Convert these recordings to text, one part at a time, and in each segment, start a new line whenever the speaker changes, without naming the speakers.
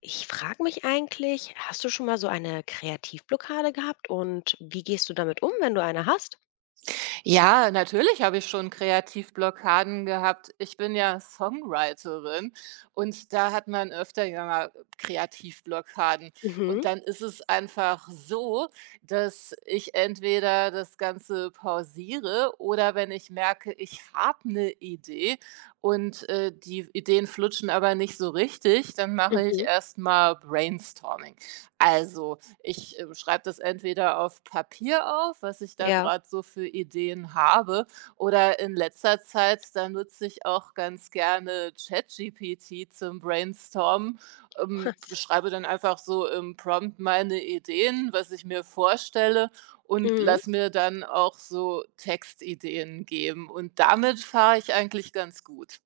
Ich frage mich eigentlich, hast du schon mal so eine Kreativblockade gehabt und wie gehst du damit um, wenn du eine hast?
Ja, natürlich habe ich schon Kreativblockaden gehabt. Ich bin ja Songwriterin und da hat man öfter ja mal Kreativblockaden. Und
Mhm,
dann ist es einfach so, dass ich entweder das Ganze pausiere oder wenn ich merke, ich habe eine Idee und die Ideen flutschen aber nicht so richtig, dann mache ich
mhm,
erstmal Brainstorming. Also ich, schreibe das entweder auf Papier auf, was ich da
ja.
gerade so für Ideen habe, oder in letzter Zeit, da nutze ich auch ganz gerne ChatGPT zum Brainstormen, schreibe dann einfach so im Prompt meine Ideen, was ich mir vorstelle und
Mhm.
lass mir dann auch so Textideen geben. Und damit fahre ich eigentlich ganz gut.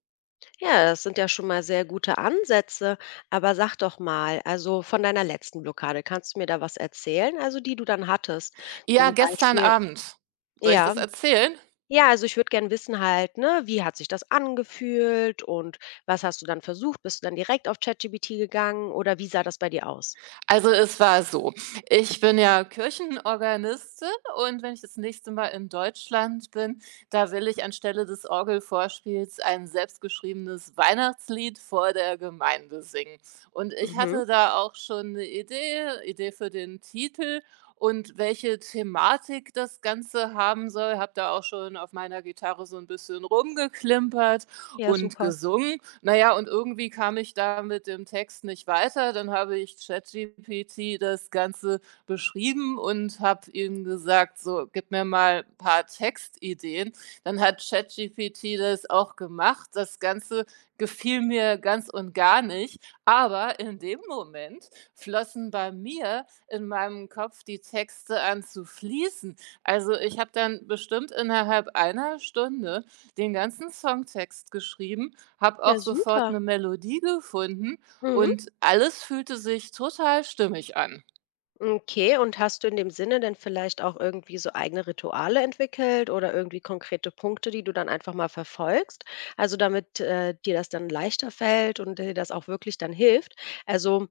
Ja, das sind ja schon mal sehr gute Ansätze, aber sag doch mal, also von deiner letzten Blockade, kannst du mir da was erzählen, also die du dann hattest?
Ja,
Zum
gestern
Beispiel,
Abend. Soll ich
ja,
das erzählen?
ja, also ich würde gern wissen halt, ne, wie hat sich das angefühlt und was hast du dann versucht? Bist du dann direkt auf ChatGPT gegangen oder wie sah das bei dir aus?
Also, es war so: Ich bin ja Kirchenorganistin und wenn ich das nächste Mal in Deutschland bin, da will ich anstelle des Orgelvorspiels ein selbstgeschriebenes Weihnachtslied vor der Gemeinde singen. Und ich
Mhm.
hatte da auch schon eine Idee für den Titel und welche Thematik das Ganze haben soll, habe da auch schon auf meiner Gitarre so ein bisschen rumgeklimpert
Ja,
und
super.
gesungen. Na ja, und irgendwie kam ich da mit dem Text nicht weiter. Dann habe ich ChatGPT das Ganze beschrieben und habe ihm gesagt: „So, gib mir mal 'n paar Textideen.“ Dann hat ChatGPT das auch gemacht. Das Ganze gefiel mir ganz und gar nicht, aber in dem Moment flossen bei mir in meinem Kopf die Texte an zu fließen. Also, ich habe dann bestimmt innerhalb einer Stunde den ganzen Songtext geschrieben, habe
Ja,
auch sofort
super.
'ne Melodie gefunden
Mhm.
und alles fühlte sich total stimmig an.
Okay, und hast du in dem Sinne denn vielleicht auch irgendwie so eigene Rituale entwickelt oder irgendwie konkrete Punkte, die du dann einfach mal verfolgst? Also damit dir das dann leichter fällt und dir das auch wirklich dann hilft. Also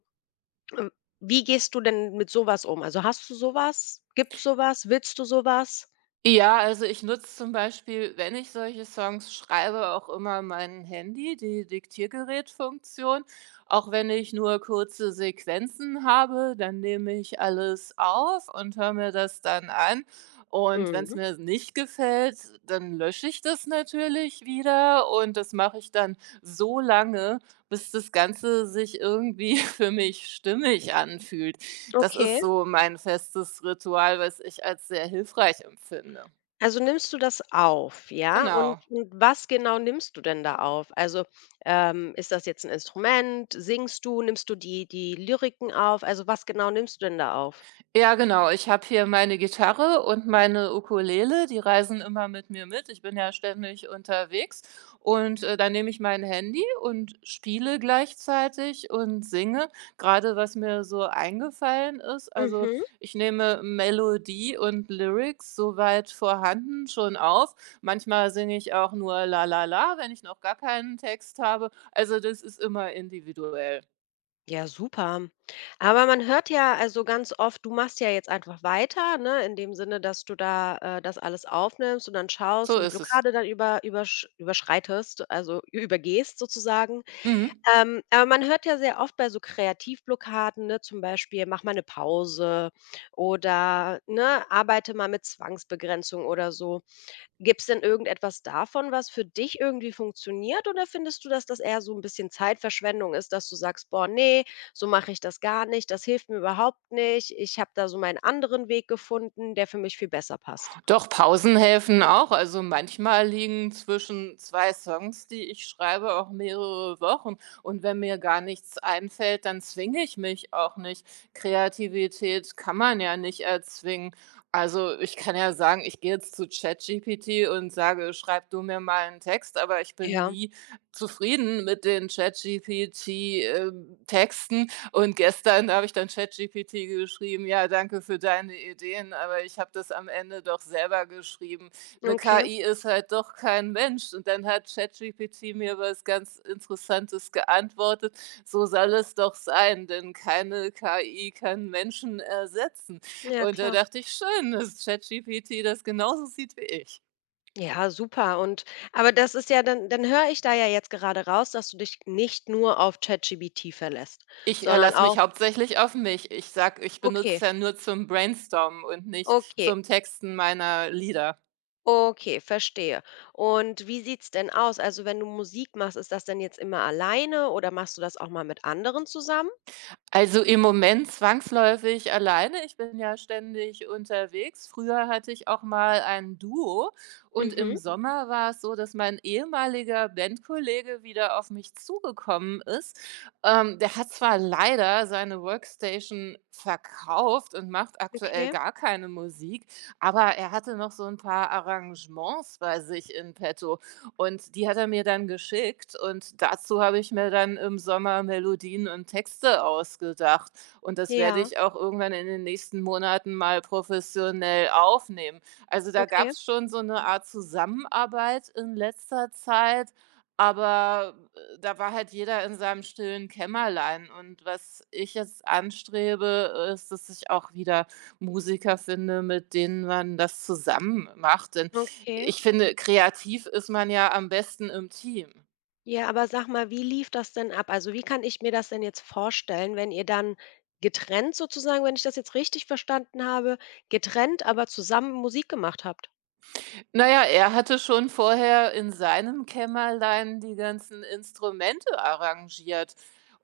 ähm, wie gehst du denn mit sowas um? Also hast du sowas? Gibt's sowas? Willst du sowas?
Ja, also ich nutze zum Beispiel, wenn ich solche Songs schreibe, auch immer mein Handy, die Diktiergerätfunktion. Auch wenn ich nur kurze Sequenzen habe, dann nehme ich alles auf und höre mir das dann an. Und wenn
Mhm.
es mir nicht gefällt, dann lösche ich das natürlich wieder und das mache ich dann so lange, bis das Ganze sich irgendwie für mich stimmig anfühlt. Das ist
Okay.
so mein festes Ritual, was ich als sehr hilfreich empfinde.
Also, nimmst du das auf, ja? Und
Genau.
was genau nimmst du denn da auf? Also, ist das jetzt ein Instrument? Singst du? Nimmst du die Lyriken auf? Also, was genau nimmst du denn da auf?
Ja, genau. Ich habe hier meine Gitarre und meine Ukulele, die reisen immer mit mir mit. Ich bin ja ständig unterwegs, und dann nehme ich mein Handy und spiele gleichzeitig und singe, gerade was mir so eingefallen ist. Also,
Mhm.
ich nehme Melodie und Lyrics soweit vorhanden schon auf. Manchmal singe ich auch nur „La la la“, wenn ich noch gar keinen Text habe. Also, das ist immer individuell.
Ja, super. Aber man hört ja also ganz oft, du machst ja jetzt einfach weiter, ne, in dem Sinne, dass du da, das alles aufnimmst und dann schaust
So
und die
ist es.
Blockade dann überschreitest, also übergehst sozusagen.
Mhm.
Aber man hört ja sehr oft bei so Kreativblockaden, ne, zum Beispiel: „Mach mal eine Pause“ oder, ne, „arbeite mal mit Zwangsbegrenzung“ oder so. Gibt es denn irgendetwas davon, was für dich irgendwie funktioniert oder findest du, dass das eher so ein bisschen Zeitverschwendung ist, dass du sagst: „Boah, nee, so mache ich das gar nicht, das hilft mir überhaupt nicht. Ich habe da so meinen anderen Weg gefunden, der für mich viel besser passt.“
Doch, Pausen helfen auch. Also manchmal liegen zwischen 2 Songs, die ich schreibe, auch mehrere Wochen. Und wenn mir gar nichts einfällt, dann zwinge ich mich auch nicht. Kreativität kann man ja nicht erzwingen. Also ich kann ja sagen, ich gehe jetzt zu ChatGPT und sage, schreib du mir mal einen Text, aber ich bin
Ja,
nie zufrieden mit den ChatGPT-Texten, und gestern habe ich dann ChatGPT geschrieben, ja, danke für deine Ideen, aber ich habe das am Ende doch selber geschrieben. 'Ne
okay.
KI ist halt doch kein Mensch. Und dann hat ChatGPT mir was ganz Interessantes geantwortet: „So soll es doch sein, denn keine KI kann Menschen ersetzen.“
Ja,
Und da
klar.
dachte ich: „Schön, dass ChatGPT das genauso sieht wie ich.“
Ja, super und aber das ist ja dann höre ich da ja jetzt gerade raus, dass du dich nicht nur auf ChatGPT verlässt,
Ich
sondern
lasse
auch
mich hauptsächlich auf mich. Ich sage, ich benutze
okay,
es ja nur zum Brainstormen und nicht
okay,
zum Texten meiner Lieder.
okay, verstehe. Und wie sieht's denn aus? Also, wenn du Musik machst, ist das denn jetzt immer alleine oder machst du das auch mal mit anderen zusammen?
Also, im Moment zwangsläufig alleine. Ich bin ja ständig unterwegs. Früher hatte ich auch mal ein Duo und
Mhm,
im Sommer war es so, dass mein ehemaliger Bandkollege wieder auf mich zugekommen ist. Der hat zwar leider seine Workstation verkauft und macht aktuell
okay.
gar keine Musik, aber er hatte noch so ein paar Arrangements bei sich in petto. Und die hat er mir dann geschickt und dazu habe ich mir dann im Sommer Melodien und Texte ausgedacht. Und das werde
Ja,
ich auch irgendwann in den nächsten Monaten mal professionell aufnehmen. Also da gab
okay,
es schon so eine Art Zusammenarbeit in letzter Zeit, aber da war halt jeder in seinem stillen Kämmerlein. Und was ich jetzt anstrebe, ist, dass ich auch wieder Musiker finde, mit denen man das zusammen macht. Denn
okay.
ich finde, kreativ ist man ja am besten im Team.
Ja, aber sag mal, wie lief das denn ab? Also, wie kann ich mir das denn jetzt vorstellen, wenn ihr dann getrennt sozusagen, wenn ich das jetzt richtig verstanden habe, getrennt, aber zusammen Musik gemacht habt?
Na ja, er hatte schon vorher in seinem Kämmerlein die ganzen Instrumente arrangiert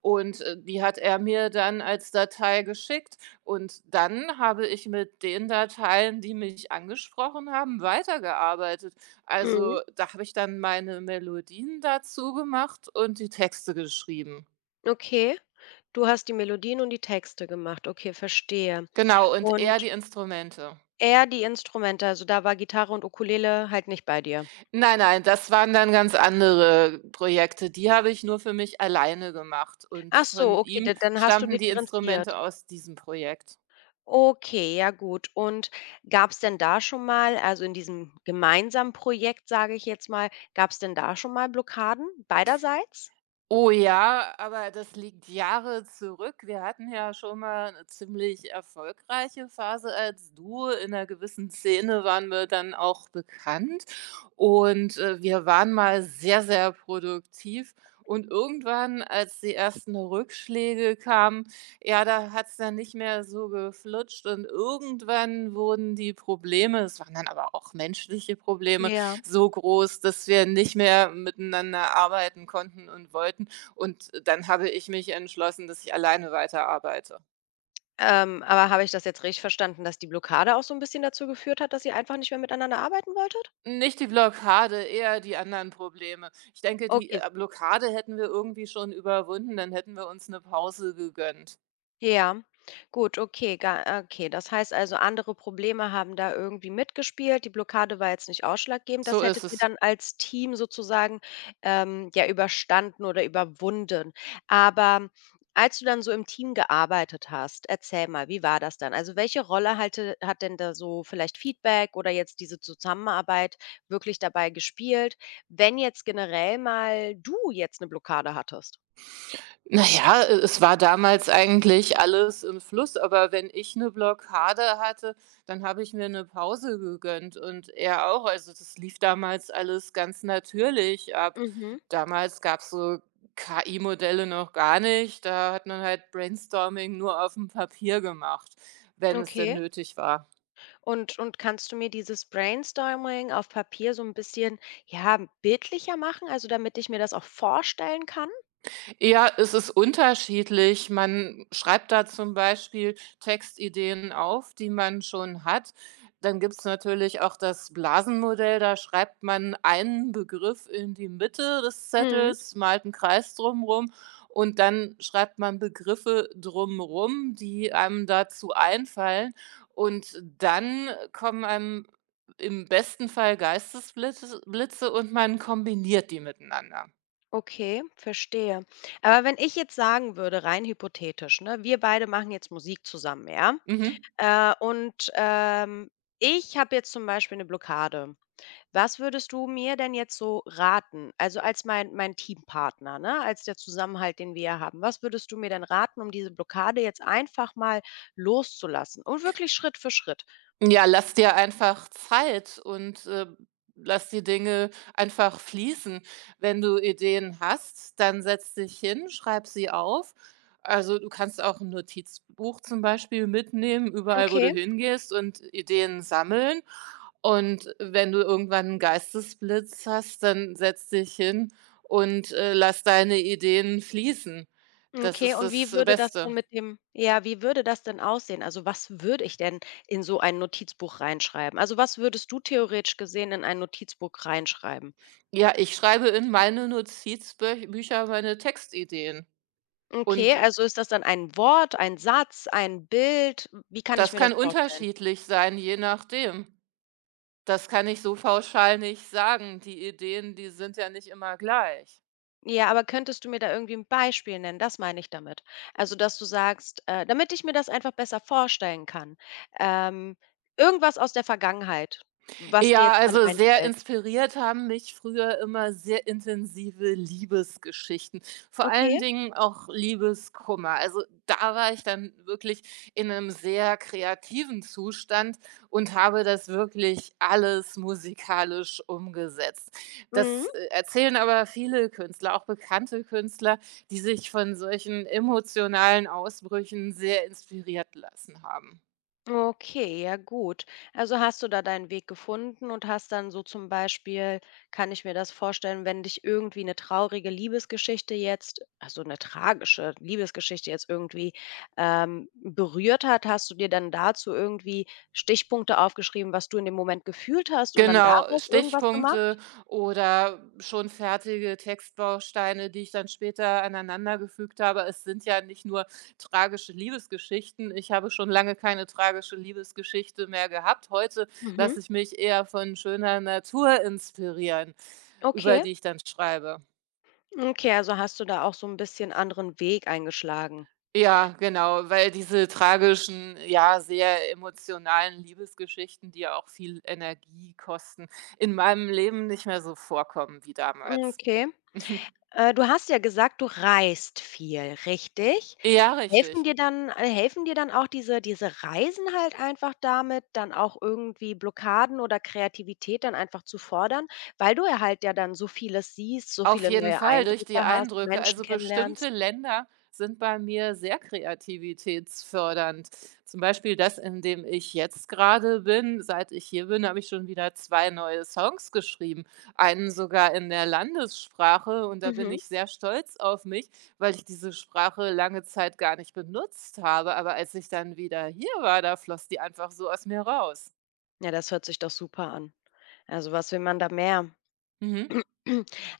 und, äh, die hat er mir dann als Datei geschickt und dann habe ich mit den Dateien, die mich angesprochen haben, weitergearbeitet.
Mhm,
Also, da habe ich dann meine Melodien dazu gemacht und die Texte geschrieben.
okay. Du hast die Melodien und die Texte gemacht. Okay, verstehe.
Genau, und er
Und
die Instrumente.
er die Instrumente, also da war Gitarre und Ukulele halt nicht bei dir.
Nein, nein, das waren dann ganz andere Projekte. Die habe ich nur für mich alleine gemacht und
Ach so,
von
okay, da
ihm
dann hast du
stammten die
differenziert.
Instrumente aus diesem Projekt.
Okay, ja gut. Und gab es denn da schon mal also, in diesem gemeinsamen Projekt, sage ich jetzt mal, gab es denn da schon mal Blockaden beiderseits?
Oh ja, aber das liegt Jahre zurück. Wir hatten ja schon mal eine ziemlich erfolgreiche Phase als Duo. In einer gewissen Szene waren wir dann auch bekannt und wir waren mal sehr, sehr produktiv. Und irgendwann, als die ersten Rückschläge kamen, ja, da hat es dann nicht mehr so geflutscht und irgendwann wurden die Probleme, es waren dann aber auch menschliche Probleme,
Ja.
so groß, dass wir nicht mehr miteinander arbeiten konnten und wollten. Und dann habe ich mich entschlossen, dass ich alleine weiterarbeite.
Aber habe ich das jetzt richtig verstanden, dass die Blockade auch so ein bisschen dazu geführt hat, dass ihr einfach nicht mehr miteinander arbeiten wolltet?
Nicht die Blockade, eher die anderen Probleme. Ich denke, die
Okay.
äh, Blockade hätten wir irgendwie schon überwunden, dann hätten wir uns eine Pause gegönnt.
Ja, gut, okay, okay. Das heißt also, andere Probleme haben da irgendwie mitgespielt. Die Blockade war jetzt nicht ausschlaggebend. Das
So ist
hättet ihr
es.
dann als Team sozusagen, ja, überstanden oder überwunden. Aber als du dann so im Team gearbeitet hast, erzähl mal, wie war das dann? Also, welche Rolle hat denn da so vielleicht Feedback oder jetzt diese Zusammenarbeit wirklich dabei gespielt, wenn jetzt generell mal du jetzt eine Blockade hattest?
Na ja, e es war damals eigentlich alles im Fluss, aber wenn ich eine Blockade hatte, dann habe ich mir eine Pause gegönnt und er auch. Also, das lief damals alles ganz natürlich ab.
Mhm,
Damals gab es so KI-Modelle noch gar nicht. Da hat man halt Brainstorming nur auf dem Papier gemacht, wenn es denn
okay.
nötig war.
Und kannst du mir dieses Brainstorming auf Papier so ein bisschen, ja, bildlicher machen, also damit ich mir das auch vorstellen kann?
Ja, es ist unterschiedlich. Man schreibt da zum Beispiel Textideen auf, die man schon hat. Dann gibt es natürlich auch das Blasenmodell, da schreibt man einen Begriff in die Mitte des
Mhm.
Zettels, malt einen Kreis drumherum und dann schreibt man Begriffe drumherum, die einem dazu einfallen. Und dann kommen einem im besten Fall Geistesblitze Blitze und man kombiniert die miteinander.
Okay, verstehe. Aber wenn ich jetzt sagen würde, rein hypothetisch, ne, wir beide machen jetzt Musik zusammen, ja?
Mhm.
Äh, und, ähm, Ich habe jetzt zum Beispiel eine Blockade. Was würdest du mir denn jetzt so raten? Also, als mein Teampartner, ne, als der Zusammenhalt, den wir ja haben. Was würdest du mir denn raten, um diese Blockade jetzt einfach mal loszulassen und wirklich Schritt für Schritt?
Ja, lass dir einfach Zeit, und lass die Dinge einfach fließen. Wenn du Ideen hast, dann setz dich hin, schreib sie auf. Also, du kannst auch ein Notizbuch zum Beispiel mitnehmen, überall, wo du
Okay,
hingehst und Ideen sammeln. Und wenn du irgendwann einen Geistesblitz hast, dann setz dich hin, und lass deine Ideen fließen. Das
okay.
ist
Und wie
das
würde das denn
Beste.
mit dem ja, wie würde das denn aussehen? Also, was würde ich denn in so ein Notizbuch reinschreiben? Also, was würdest du theoretisch gesehen in ein Notizbuch reinschreiben?
Ja, ich schreibe in meine Notizbücher meine Textideen.
Okay,
Und
also ist das dann ein Wort, ein Satz, ein Bild? Wie kann ich
das
mir das
kann
vorstellen?
unterschiedlich sein, je nachdem. Das kann ich so pauschal nicht sagen. Die Ideen, die sind ja nicht immer gleich.
Ja, aber könntest du mir da irgendwie ein Beispiel nennen? Das meine ich damit. Also, dass du sagst, damit ich mir das einfach besser vorstellen kann. Ähm, Irgendwas aus der Vergangenheit, was dir
Ja,
jetzt grade
also sehr
einfällt.
inspiriert haben mich früher immer sehr intensive Liebesgeschichten, vor allen
Okay,
Dingen auch Liebeskummer. Also da war ich dann wirklich in einem sehr kreativen Zustand und habe das wirklich alles musikalisch umgesetzt.
mhm.
Das erzählen aber viele Künstler, auch bekannte Künstler, die sich von solchen emotionalen Ausbrüchen sehr inspiriert lassen haben.
Okay, ja gut. Also hast du da deinen Weg gefunden und hast dann so zum Beispiel, kann ich mir das vorstellen, wenn dich irgendwie eine traurige Liebesgeschichte jetzt, also eine tragische Liebesgeschichte jetzt irgendwie berührt hat, hast du dir dann dazu irgendwie Stichpunkte aufgeschrieben, was du in dem Moment gefühlt hast und dann
Genau,
daraus irgendwas gemacht?
Stichpunkte oder schon fertige Textbausteine, die ich dann später aneinandergefügt habe. Es sind ja nicht nur tragische Liebesgeschichten. Ich habe schon lange keine tragische Liebesgeschichte mehr gehabt. Heute
Mhm.
lasse ich mich eher von schöner Natur inspirieren, über
Okay.
die ich dann schreibe.
Okay, also hast du da auch so ein bisschen anderen Weg eingeschlagen.
Ja, genau, weil diese tragischen, ja, sehr emotionalen Liebesgeschichten, die ja auch viel Energie kosten, in meinem Leben nicht mehr so vorkommen wie damals.
Okay. Du hast ja gesagt, du reist viel, richtig?
Ja, richtig.
Helfen dir dann auch diese Reisen halt einfach damit, dann auch irgendwie Blockaden oder Kreativität dann einfach zu fordern, weil du ja halt ja dann so vieles siehst, so
Auf
viele
jeden
neue
Fall durch die
Eindrücke hast,
Eindrücke.
Menschen
Also
kennenlernst?
bestimmte Länder sind bei mir sehr kreativitätsfördernd. Zum Beispiel das, in dem ich jetzt gerade bin. Seit ich hier bin, habe ich schon wieder zwei neue Songs geschrieben. Einen sogar in der Landessprache. Und da bin
Mhm.
ich sehr stolz auf mich, weil ich diese Sprache lange Zeit gar nicht benutzt habe. Aber als ich dann wieder hier war, da floss die einfach so aus mir raus.
Ja, das hört sich doch super an. Also, was will man da mehr?
Mhm.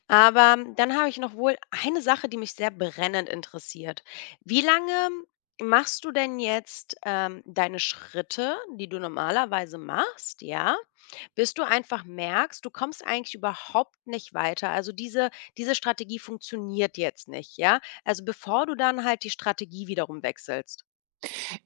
Aber dann habe ich noch wohl eine Sache, die mich sehr brennend interessiert. Wie lange machst du denn jetzt, deine Schritte, die du normalerweise machst, ja, bis du einfach merkst, du kommst eigentlich überhaupt nicht weiter? Also, diese Strategie funktioniert jetzt nicht, ja? Also, bevor du dann halt die Strategie wiederum wechselst.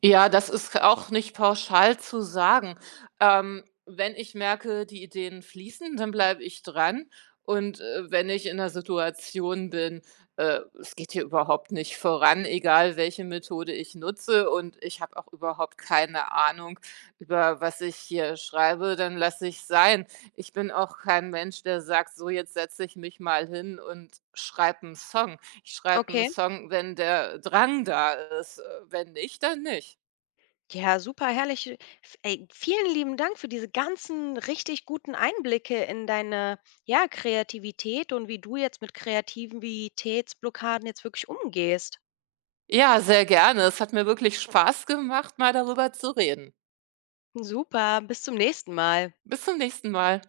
Ja, das ist auch nicht pauschal zu sagen. Wenn ich merke, die Ideen fließen, dann bleibe ich dran. Und wenn ich in einer Situation bin, es geht hier überhaupt nicht voran, egal welche Methode ich nutze und ich habe auch überhaupt keine Ahnung, über was ich hier schreibe, dann lasse ich sein. Ich bin auch kein Mensch, der sagt: „So, jetzt setze ich mich mal hin und schreibe einen Song.“ Ich schreibe einen
Okay.
Song, wenn der Drang da ist, wenn nicht, dann nicht.
Ja, super herrlich. Ey, vielen lieben Dank für diese ganzen richtig guten Einblicke in deine, ja, Kreativität und wie du jetzt mit Kreativitätsblockaden jetzt wirklich umgehst.
Ja, sehr gerne. Es hat mir wirklich Spaß gemacht, mal darüber zu reden.
Super, bis zum nächsten Mal.
Bis zum nächsten Mal.